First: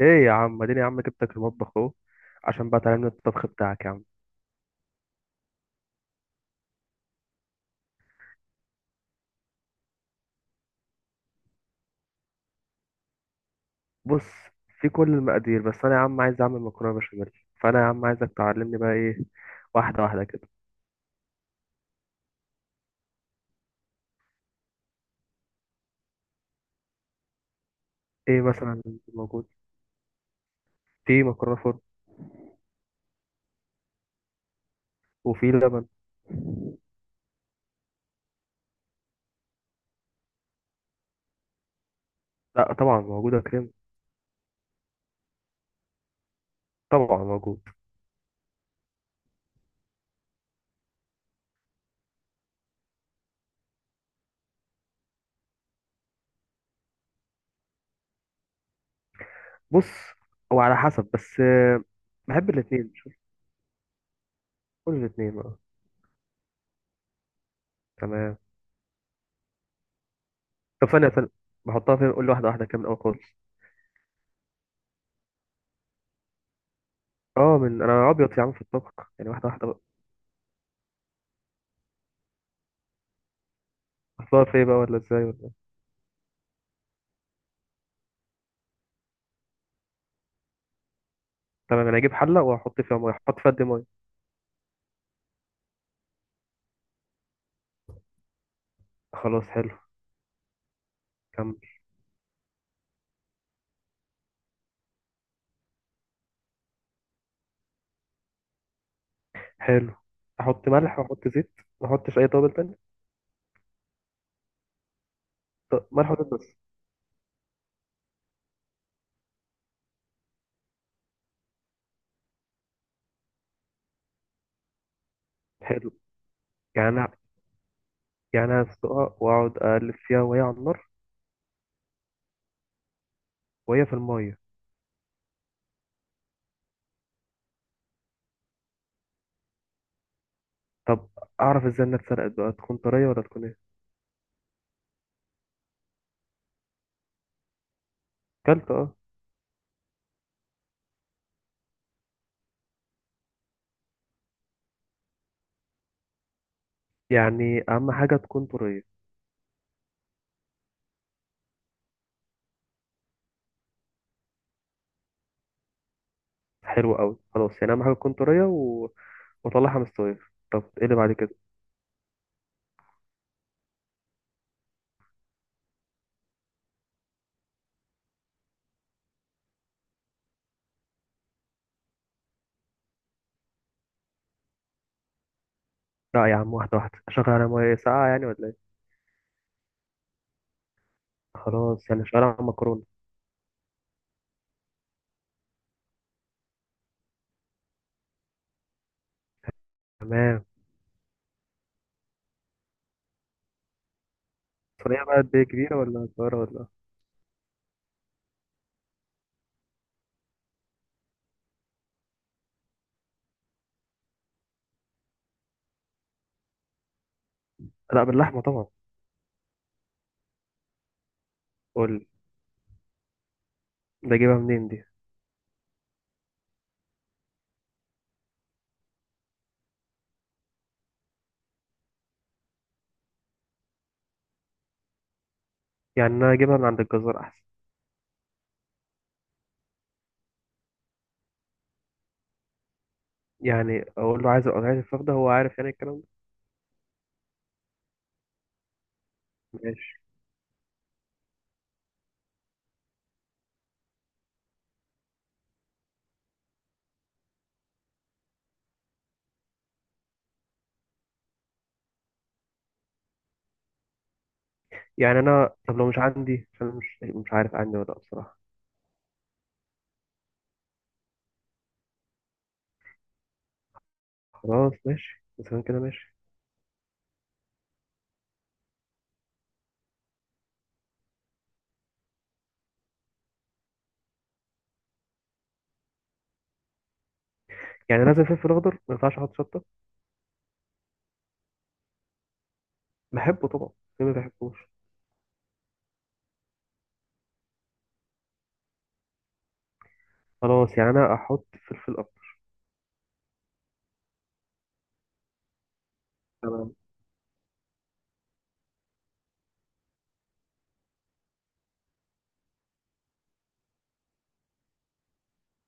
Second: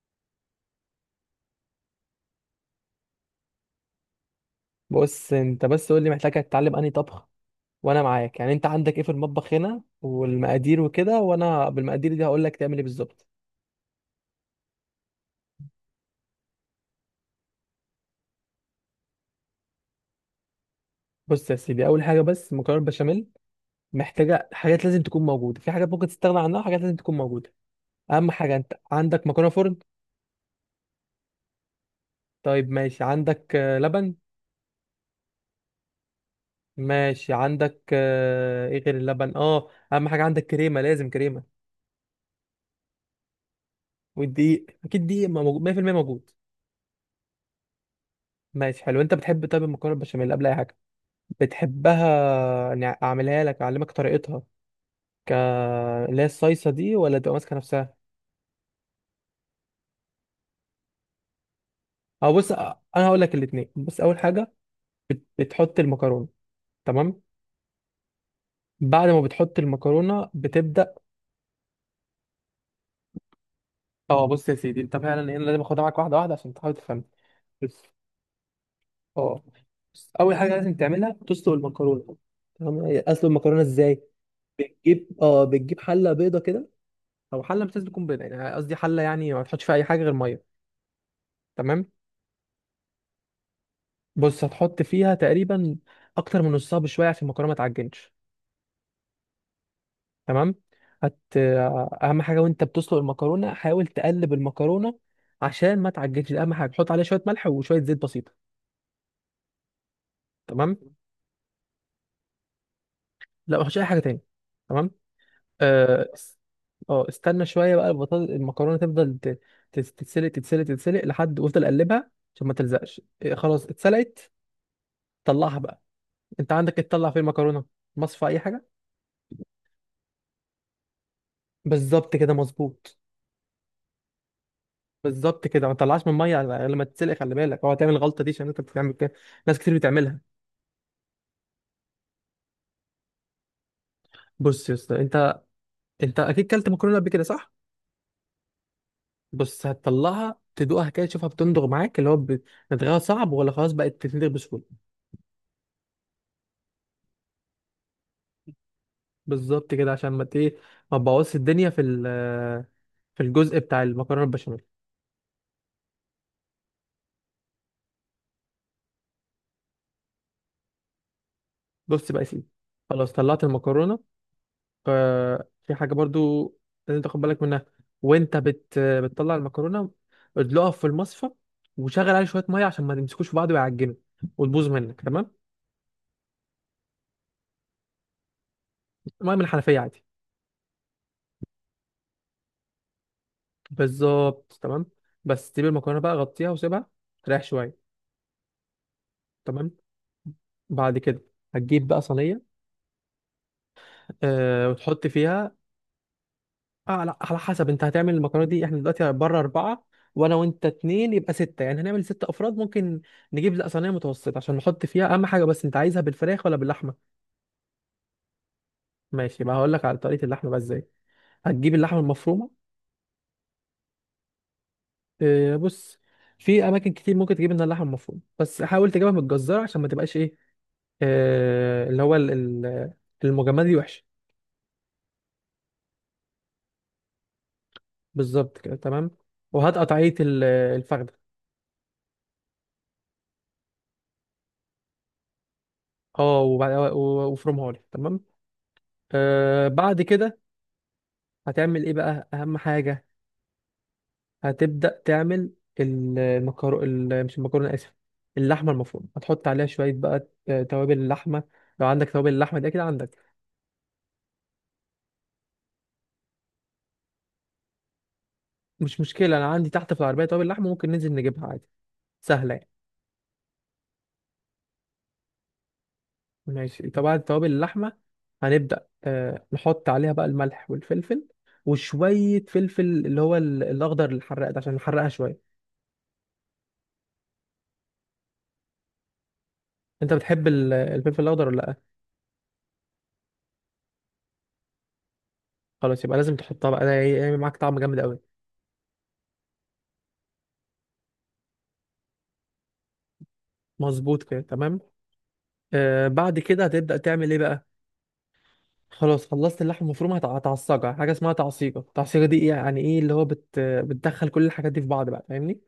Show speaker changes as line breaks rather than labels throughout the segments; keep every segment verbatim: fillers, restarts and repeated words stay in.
ايه يا عم، اديني يا عم، جبتك المطبخ اهو عشان بقى تعلمني الطبخ بتاعك يا عم.
بص، انت بس قول لي محتاج تتعلم انهي طبخ. وانا معاك، يعني انت عندك ايه في المطبخ هنا والمقادير وكده، وانا بالمقادير دي هقول لك تعمل ايه بالظبط.
بص، في كل المقادير، بس انا يا عم عايز اعمل مكرونه بشاميل. فانا يا عم عايزك تعلمني بقى ايه، واحده واحده كده.
بص يا سيدي، اول حاجه، بس مكرونه بشاميل محتاجه حاجات لازم تكون موجوده، في حاجات ممكن تستغنى عنها، وحاجات لازم تكون موجوده. اهم
ايه
حاجه، انت
مثلا؟
عندك
موجود.
مكرونه فرن؟
في مكرونه فرن.
طيب ماشي، عندك آه، لبن.
وفي لبن.
ماشي، عندك آه، ايه غير اللبن؟ اه، اهم حاجه، عندك كريمه، لازم كريمه.
لا طبعا، موجوده كريم.
والدقيق اكيد دقيق موجود- مية في المية موجود.
طبعا موجود.
ماشي حلو. انت بتحب، طيب، المكرونه بشاميل قبل اي حاجه بتحبها إني اعملها لك، اعلمك طريقتها، ك اللي هي الصيصه دي، ولا تبقى ماسكه نفسها؟
بص، هو على حسب بس آه،
اه،
بحب
بص
الاثنين،
انا
شوف.
هقول لك الاثنين. بص، اول حاجه،
كل
بت-
الاثنين، اه.
بتحط المكرونه. تمام.
تمام.
بعد ما بتحط المكرونه
طب،
بتبدا.
ثانيه ثانيه، بحطها فين؟ قول لي واحده واحده كده من الاول خالص.
اه، بص يا سيدي، انت فعلا إيه، انا لازم اخدها معاك واحده واحده عشان تحاول تفهم.
اه،
بس.
من انا ابيض يا عم في الطبخ. يعني
اه،
واحده واحده بقى.
بص اول حاجه لازم تعملها، تسلق المكرونه. تمام. هي اسلق المكرونه ازاي؟
احطها في ايه بقى ولا
بتجيب
ازاي؟
اه بتجيب حله بيضه كده. او حله مش لازم تكون بيضه، يعني قصدي حله يعني ما تحطش فيها اي حاجه غير ميه. تمام.
تمام، انا اجيب حله واحط فيها ميه. احط فيها قد إيه ميه؟
بص هتحط فيها تقريبا اكتر من نصها بشويه عشان المكرونه ما تعجنش.
خلاص حلو.
تمام. هت
كمل.
اهم حاجه وانت بتسلق المكرونه، حاول تقلب المكرونه عشان ما تعجنش، ده اهم حاجه. حط عليها شويه ملح وشويه زيت بسيطه.
حلو، احط
تمام.
ملح واحط زيت. ما احطش اي توابل تانية؟
لا ما تحطش اي حاجه تاني. تمام.
طب
اه،
ملح وزيت
اس-
بس.
آه، استنى شويه بقى. البطاطس المكرونه تفضل ت- تت- تتسلق تتسلق تتسلق لحد وافضل قلبها عشان ما تلزقش، إيه، خلاص اتسلقت. طلعها بقى.
حلو.
انت عندك
يعني
تطلع
أنا-
فين المكرونه؟ مصفى اي
يعني أنا
حاجه؟
هسلقها واقعد اقلب فيها وهي على النار،
بالظبط كده، مظبوط.
وهي في الميه.
بالظبط كده، ما تطلعش من الميه لما تتسلق، خلي بالك. هو هتعمل الغلطه دي عشان انت بتعمل كده، ناس كتير بتعملها.
طب، اعرف ازاي انها اتسلقت بقى؟ تكون طريه ولا تكون ايه؟
بص يا اسطى، انت انت اكيد كلت مكرونه قبل كده، صح؟
كلت، اه.
بص هتطلعها، تدوقها كده، تشوفها بتندغ معاك، اللي هو بت- رتغاها صعب ولا خلاص بقت تتندغ بسهوله.
يعني اهم حاجه تكون طريه.
بالظبط كده، عشان ما ت- ايه ما تبوظش الدنيا في ال- في الجزء بتاع المكرونه البشاميل.
حلو قوي. خلاص، يعني اهم حاجه تكون طريه، و... واطلعها مستويه. طب ايه اللي بعد كده؟
بص بقى يا سيدي، خلاص طلعت المكرونه. ففي حاجة برضو لازم تاخد بالك منها وانت بت... بتطلع المكرونة. ادلقها في المصفى، وشغل عليه شوية مية عشان ما تمسكوش في بعض ويعجنوا، وتبوظ منك. تمام.
لا يا عم، واحده واحده. اشغل على ميه ساقعه يعني ولا ايه؟
مية من الحنفية عادي.
خلاص، يعني شغال على مكرونه.
بالظبط، تمام. بس تجيب المكرونة بقى، غطيها وسيبها تريح شوية. تمام.
تمام.
بعد كده هتجيب بقى صينية، أه
صينية
وتحط
بقى قد إيه؟
فيها.
كبيرة ولا صغيرة ولا؟
اه لا، على حسب. انت هتعمل المكرونه دي احنا دلوقتي بره اربعه، وانا وانت اتنين، يبقى سته. يعني هنعمل ست افراد ممكن. نجيب، لا، صينيه متوسطه عشان نحط فيها. اهم حاجه، بس انت عايزها بالفراخ ولا باللحمه؟
لا باللحمة طبعا.
ماشي بقى، هقول لك على طريقه اللحمه بقى ازاي. هتجيب
قول
اللحمه
لي،
المفرومه.
ده أجيبها منين دي؟
اه بص، في اماكن كتير ممكن تجيب منها اللحمه المفرومه، بس حاول تجيبها متجزره عشان ما تبقاش ايه اه اللي هو ال- ال- المجمده دي وحشه.
يعني أنا أجيبها من عند الجزار أحسن؟
بالظبط كده، تمام. وهات قطعيه ال- الفخده.
يعني أقول له عايز عايز الفراخ، ده هو عارف يعني الكلام ده؟
اه، وبعد- و- وافرمها لي. تمام. آه
ماشي.
بعد كده، هتعمل ايه بقى؟ اهم حاجه، هتبدا تعمل المكرو ال- مش المكرونه، اسف، اللحمه المفرومه. هتحط عليها شويه بقى آه، توابل اللحمه. لو عندك توابل اللحمه دي، اكيد عندك.
يعني أنا، طب لو مش عندي؟ عشان أنا مش مش عارف عندي ولا لأ بصراحة.
مش مشكله، انا عندي تحت في العربيه توابل لحمه، ممكن ننزل نجيبها عادي، سهله يعني.
خلاص ماشي، مثلا كده ماشي.
ماشي طبعا، توابل اللحمه، هنبدا آه، نحط عليها بقى الملح والفلفل، وشويه فلفل اللي هو ال- الاخضر الحراق ده عشان نحرقها شويه.
يعني لازم فلفل أخضر؟ ما ينفعش أحط شطة؟
انت بتحب ال- الفلفل الاخضر ولا لا؟
بحبه طبعا، ليه ما بحبوش؟
خلاص، يبقى لازم تحطها بقى، ده هيعمل معاك طعم جامد قوي.
خلاص، يعني أنا أحط فلفل أخضر.
مظبوط كده، تمام. آه بعد كده
تمام.
هتبدأ تعمل ايه بقى؟ خلاص، خلصت اللحمة المفرومة. هتع- هتعصجها. حاجة اسمها تعصيجة. التعصيجة دي إيه؟ يعني ايه، اللي هو بت... بتدخل كل الحاجات دي في بعض بقى، فاهمني؟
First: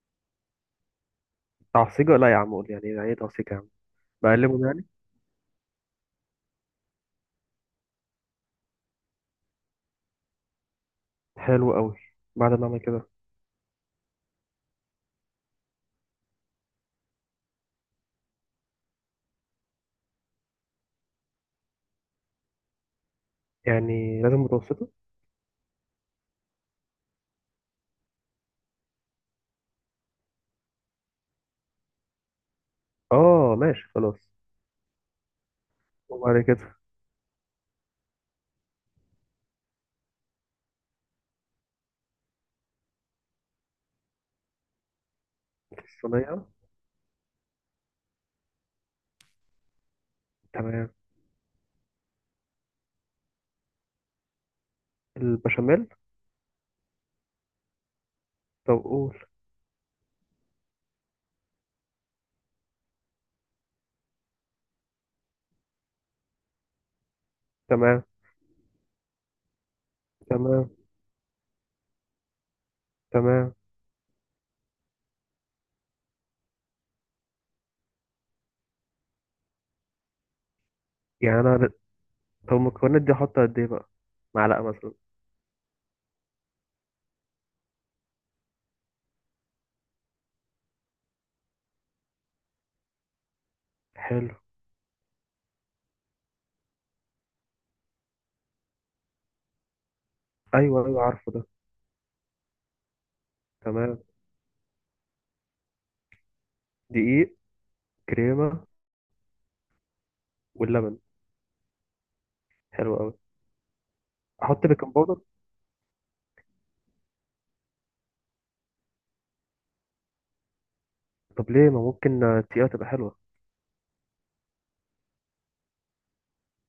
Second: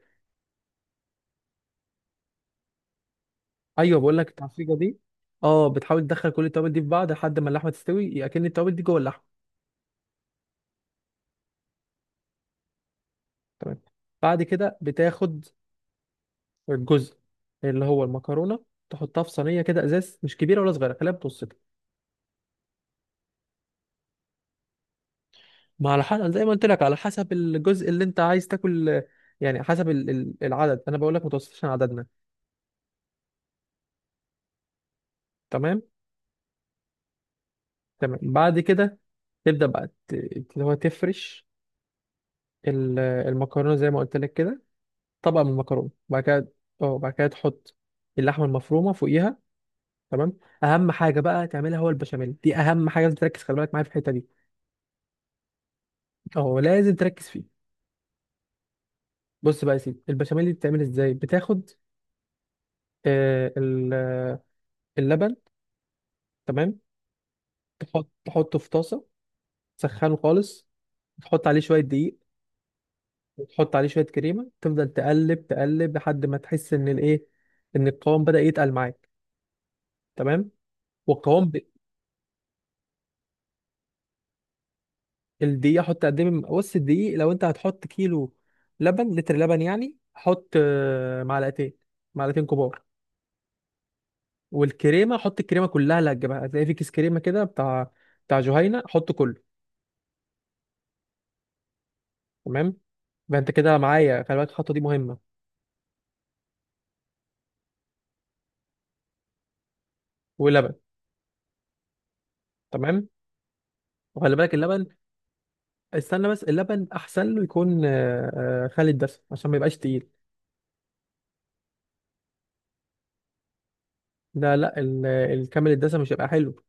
تعصيجة؟ لا يا عم، قول يعني، يعني إيه تعصيجة يا عم؟
ايوه، بقول لك
بقلبه
التعصيجة
يعني؟
دي. اه، بتحاول تدخل كل التوابل دي في بعض لحد ما اللحمة تستوي، اكن التوابل دي جوه اللحمة.
حلو قوي. بعد ما أعمل كده؟
تمام. بعد كده بتاخد الجزء اللي هو المكرونة، تحطها في صينية كده ازاز، مش كبيرة ولا صغيرة، خليها متوسطة.
يعني لازم متوسطة؟
ما على حسب، زي ما قلت لك، على حسب الجزء اللي انت عايز تاكل. يعني حسب ال- ال- العدد، انا بقول لك متوسط عشان عددنا.
اه ماشي خلاص.
تمام
وبعد كده؟
تمام. بعد كده تبدأ بقى ت- اللي هو تفرش ال- المكرونة زي ما قلت لك كده، طبقة من المكرونة. بعد
الصينية؟
كده، اه، بعد كده تحط اللحمة المفرومة فوقيها. تمام. أهم
تمام.
حاجة بقى تعملها، هو البشاميل دي أهم حاجة، لازم تركز. خلي بالك معايا في الحتة دي.
البشاميل؟
اه، لازم تركز فيه.
طب قول.
بص بقى يا سيدي، البشاميل دي بتعمل ازاي؟ بتاخد آه، ال- آه، اللبن. تمام.
تمام.
تحط تحطه في طاسة، تسخنه خالص.
تمام.
تحط عليه شوية دقيق،
تمام.
وتحط عليه شويه كريمه، تفضل تقلب تقلب لحد ما تحس ان الايه ان القوام بدا يتقل معاك. تمام.
يعني
والقوام ب...
أنا، طب المكونات دي أحط قد إيه بقى؟ معلقة مثلا؟
الدقيق حط قد ايه، من- بص الدقيق لو انت هتحط كيلو لبن، لتر لبن يعني، حط آه، معلقتين معلقتين كبار.
حلو.
والكريمه حط الكريمه كلها اللي هتجيبها، هتلاقي في كيس كريمه كده بتاع بتاع جهينه، حط كله.
أيوه أيوه، عارفه ده.
تمام، يبقى انت كده
تمام.
معايا، خلي بالك الخطوه دي مهمه.
دقيق، كريمة،
ولبن.
واللبن. حلو
تمام.
أوي.
وخلي بالك
أحط
اللبن.
بيكنج باودر؟
استنى بس، اللبن احسن له يكون آه، آه، خالي الدسم عشان ما يبقاش تقيل.
طب ليه ما ممكن آه، تقيلة تبقى حلوة؟
لا لا، ال- الكامل الدسم مش هيبقى حلو.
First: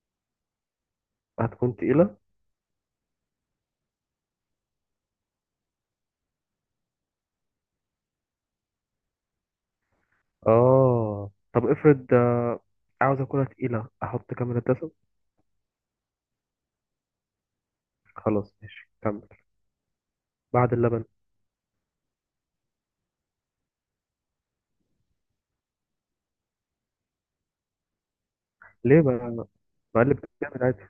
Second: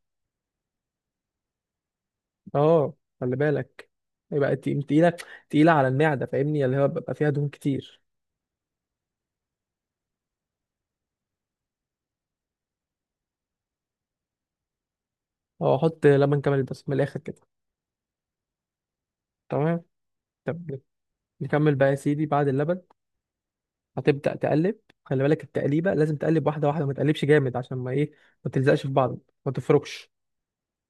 هتكون تقيلة.
اه، خلي بالك، يبقى تقيل- تقيله تقيله على المعده، فاهمني؟ اللي هو بيبقى فيها دهون كتير.
آه، طب افرض آه، عاوز أكلها تقيلة، أحط كام دسم؟
اه، احط لبن كامل الدسم من الاخر كده.
خلاص ماشي، كمل.
تمام.
بعد
طب
اللبن؟
نكمل بقى يا سيدي بعد اللبن. هتبدا تقلب. خلي بالك، التقليبه لازم تقلب واحده واحده، ما تقلبش جامد عشان ما ايه ما تلزقش في
ليه
بعض.
بقى؟
ما تفركش،
بقلب جامد عادي.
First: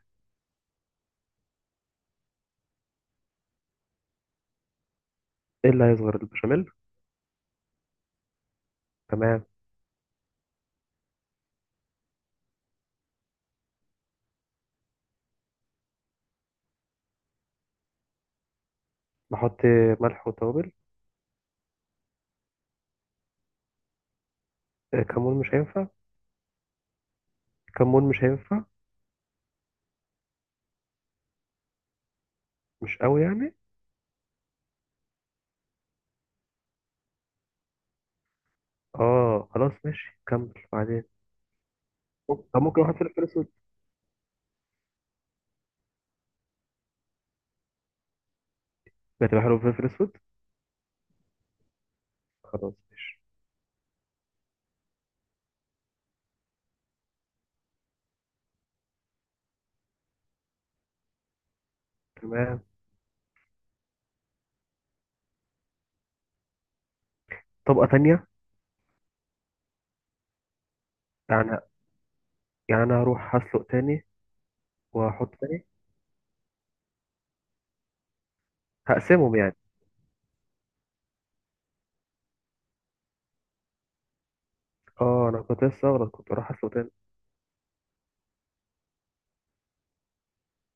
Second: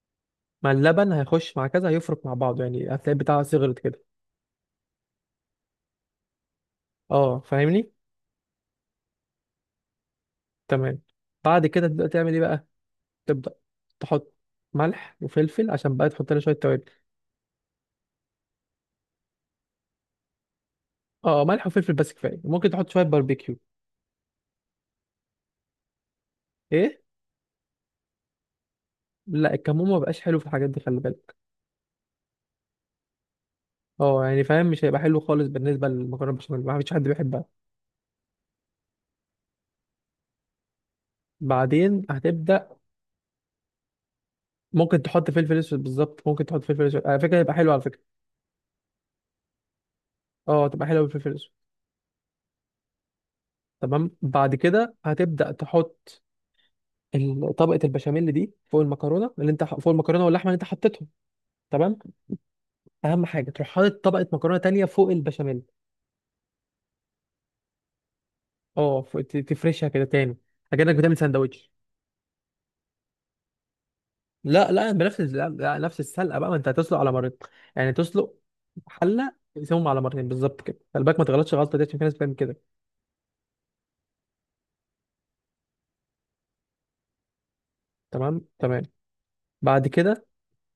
مع اللبن هيخش مع كذا، هيفرك مع بعضه يعني، هتلاقي بتاعها صغرت كده.
إيه اللي هيصغر البشاميل؟
اه، فاهمني.
تمام.
تمام. بعد كده تبدا تعمل ايه بقى؟ تبدأ تحط ملح وفلفل عشان بقى تحط لنا شوية توابل.
بحط ملح وتوابل.
اه، آه، ملح وفلفل بس كفاية. ممكن تحط شوية باربيكيو.
آه، كمون مش هينفع؟
ايه؟
كمون مش هينفع؟
لا، الكمون ما بقاش حلو في الحاجات دي، خلي بالك.
مش قوي يعني؟
اه يعني فاهم، مش هيبقى حلو خالص. بالنسبة للمكرونة بشاميل، ما فيش حد بيحبها.
اه خلاص ماشي كمل بعدين.
بعدين
طب
هتبدأ
ممكن احط فلفل اسود؟
ممكن تحط فلفل اسود. بالظبط، ممكن تحط فلفل اسود على فكرة، هيبقى حلو على فكرة.
هتبقى حلو فلفل اسود؟
اه، تبقى حلوة بالفلفل الاسود.
خلاص ماشي.
تمام، بعد كده هتبدأ تحط ال- طبقة البشاميل دي فوق المكرونة اللي انت ح- فوق المكرونة واللحمة اللي انت حطيتهم. تمام.
تمام.
اهم حاجة، تروح حاطط طبقة مكرونة تانية فوق البشاميل.
طبقة تانية؟
اه، ف- ت- تفرشها كده تاني، اكنك بتعمل
يعني
سندوتش.
يعني انا هروح هسلق تاني
لا لا بنفس
واحط
لا
تاني؟
لا، نفس السلقه بقى، ما انت هتسلق على مرتين. يعني تسلق حله،
هقسمهم يعني؟
تقسمهم على مرتين بالظبط كده. خلي بالك ما تغلطش غلطه دي، عشان في ناس بتعمل كده.
اه، انا كنت لسه اغلط، كنت اروح هسلق تاني.
تمام تمام. بعد كده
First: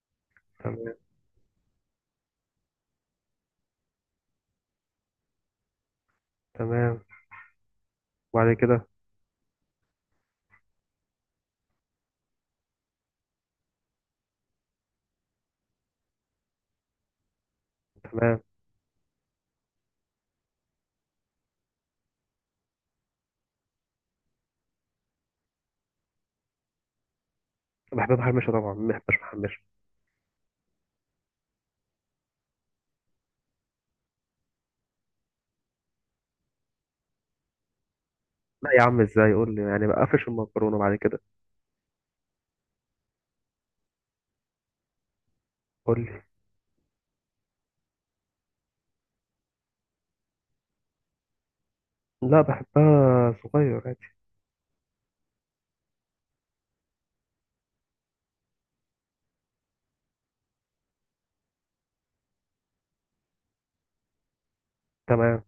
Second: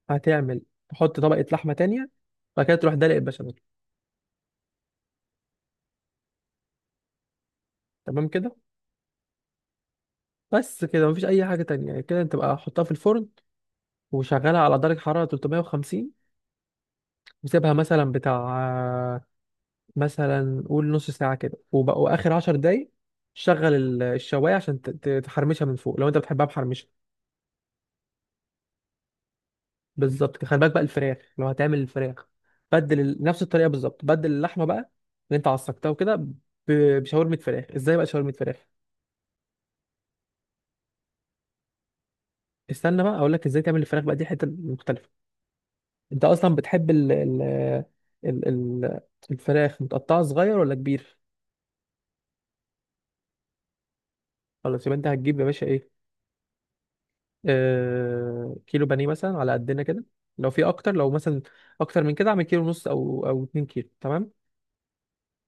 هتعمل
تمام
تحط طبقه لحمه تانية. بعد كده تروح دلق البشاميل.
تمام.
تمام كده.
وبعد كده؟
بس كده، مفيش اي حاجه تانية، يعني كده انت بقى حطها في الفرن، وشغلها على درجه حراره تلتمية وخمسين، وسيبها مثلا
تمام.
بتاع مثلا قول نص ساعة كده، وبقى وآخر عشر دقايق شغل ال- الشواية عشان ت- ت- تحرمشها من فوق، لو أنت بتحبها محرمشة.
بحب محمشة طبعا، محبش محمشة.
بالظبط كده. خلي بالك بقى، الفراخ لو هتعمل الفراخ، بدل ال- نفس الطريقة بالظبط، بدل اللحمة بقى اللي أنت عصقتها وكده، ب- بشاورمة فراخ. إزاي بقى شاورمة فراخ؟
لا يا عم، ازاي؟ قول لي يعني، بقفش المكرونة بعد كده؟
استنى بقى، أقول لك إزاي تعمل الفراخ بقى، دي حتة مختلفة.
قول لي.
أنت أصلا بتحب ال ال ال ال الفراخ متقطعة صغير ولا كبير؟
لا بحبها صغير عادي.
خلاص يبقى أنت هتجيب يا باشا إيه، آه، كيلو بانيه مثلا على قدنا كده. لو في اكتر، لو مثلا اكتر من كده، اعمل كيلو ونص او او 2 كيلو. تمام.
تمام.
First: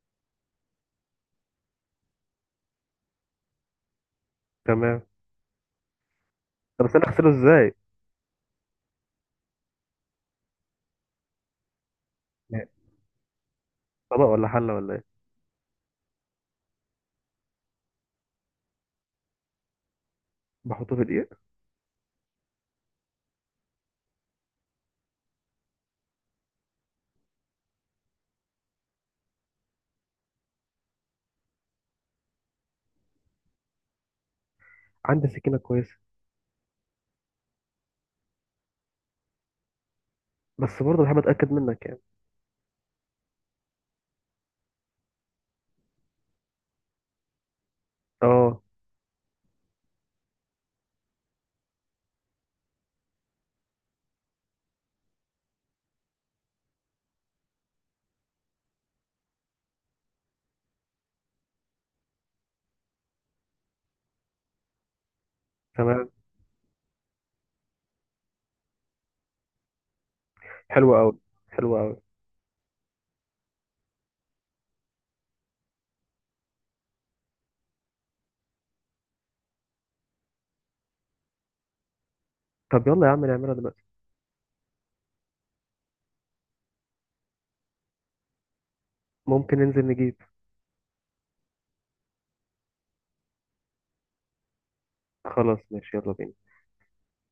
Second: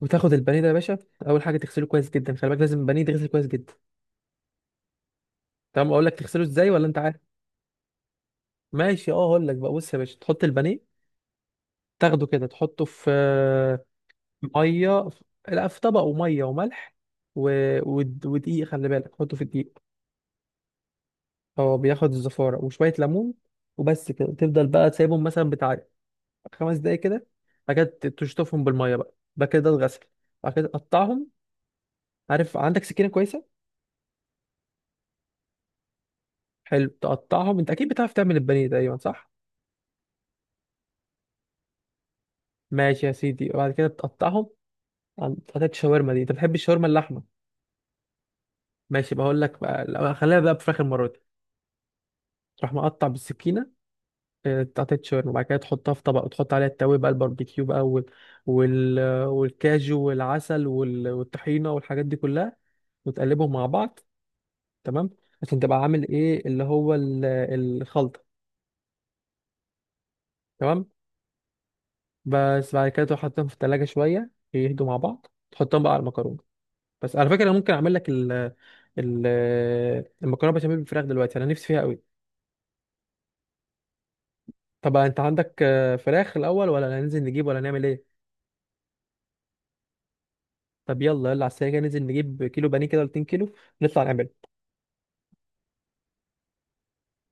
وتاخد البانيه ده يا باشا، اول حاجه تغسله كويس جدا. خلي بالك، لازم البانيه يتغسل كويس جدا.
تمام.
تمام. اقول لك تغسله ازاي
طب
ولا
بس
انت
انا
عارف؟
اغسله ازاي؟
ماشي، اه، اقول لك بقى، بص يا باشا، تحط البانيه، تاخده كده،
يعني
تحطه في آه،
طبق ولا حله ولا ايه؟
ميه في- لا، في طبق وميه وملح و... ود- ودقيق. خلي بالك حطه في الدقيق.
بحطه في دقيق؟
هو بياخد الزفاره، وشويه ليمون، وبس كده. تفضل بقى تسيبهم مثلا بتاع خمس دقايق كده. بعد كده تشطفهم بالميه بقى، بعد كده ده الغسل. بعد كده تقطعهم. عارف؟ عندك سكينه كويسه؟
عندي سكينه كويسه.
حلو، تقطعهم. انت اكيد بتعرف تعمل البانيه تقريبا، صح؟
بس برضه بحب اتاكد منك يعني.
ماشي يا سيدي، وبعد كده تقطعهم عن- حتت الشاورما. دي انت بتحب الشاورما اللحمه؟
اه.
ماشي، بقول لك بقى، لا، خليها بقى بفراخ المره دي. تروح مقطع بالسكينه آه، قطعتين شاورما. وبعد كده تحطها في طبق وتحط عليها التوابل بقى، الباربيكيو بقى وال... وال... والكاجو والعسل وال... والطحينه والحاجات دي كلها، وتقلبهم مع بعض. تمام. عشان تبقى عامل
تمام.
ايه، اللي هو ال- الخلطه. تمام.
حلوه قوي، حلوه قوي.
بس بعد كده تروح حاططهم في التلاجة، شويه يهدوا مع بعض، تحطهم بقى على المكرونه. بس على فكره، انا ممكن اعمل لك ال ال المكرونه بشاميل بالفراخ دلوقتي، انا نفسي فيها قوي.
طب يلا يا عم نعملها دلوقتي.
طب انت عندك آه، فراخ الاول ولا هننزل نجيب ولا نعمل ايه؟
ممكن ننزل نجيب.
طب يلا يلا، على السريع كده ننزل نجيب كيلو بانيه كده ولا 2 كيلو، نطلع نعمل.
خلاص ماشي، يلا بينا.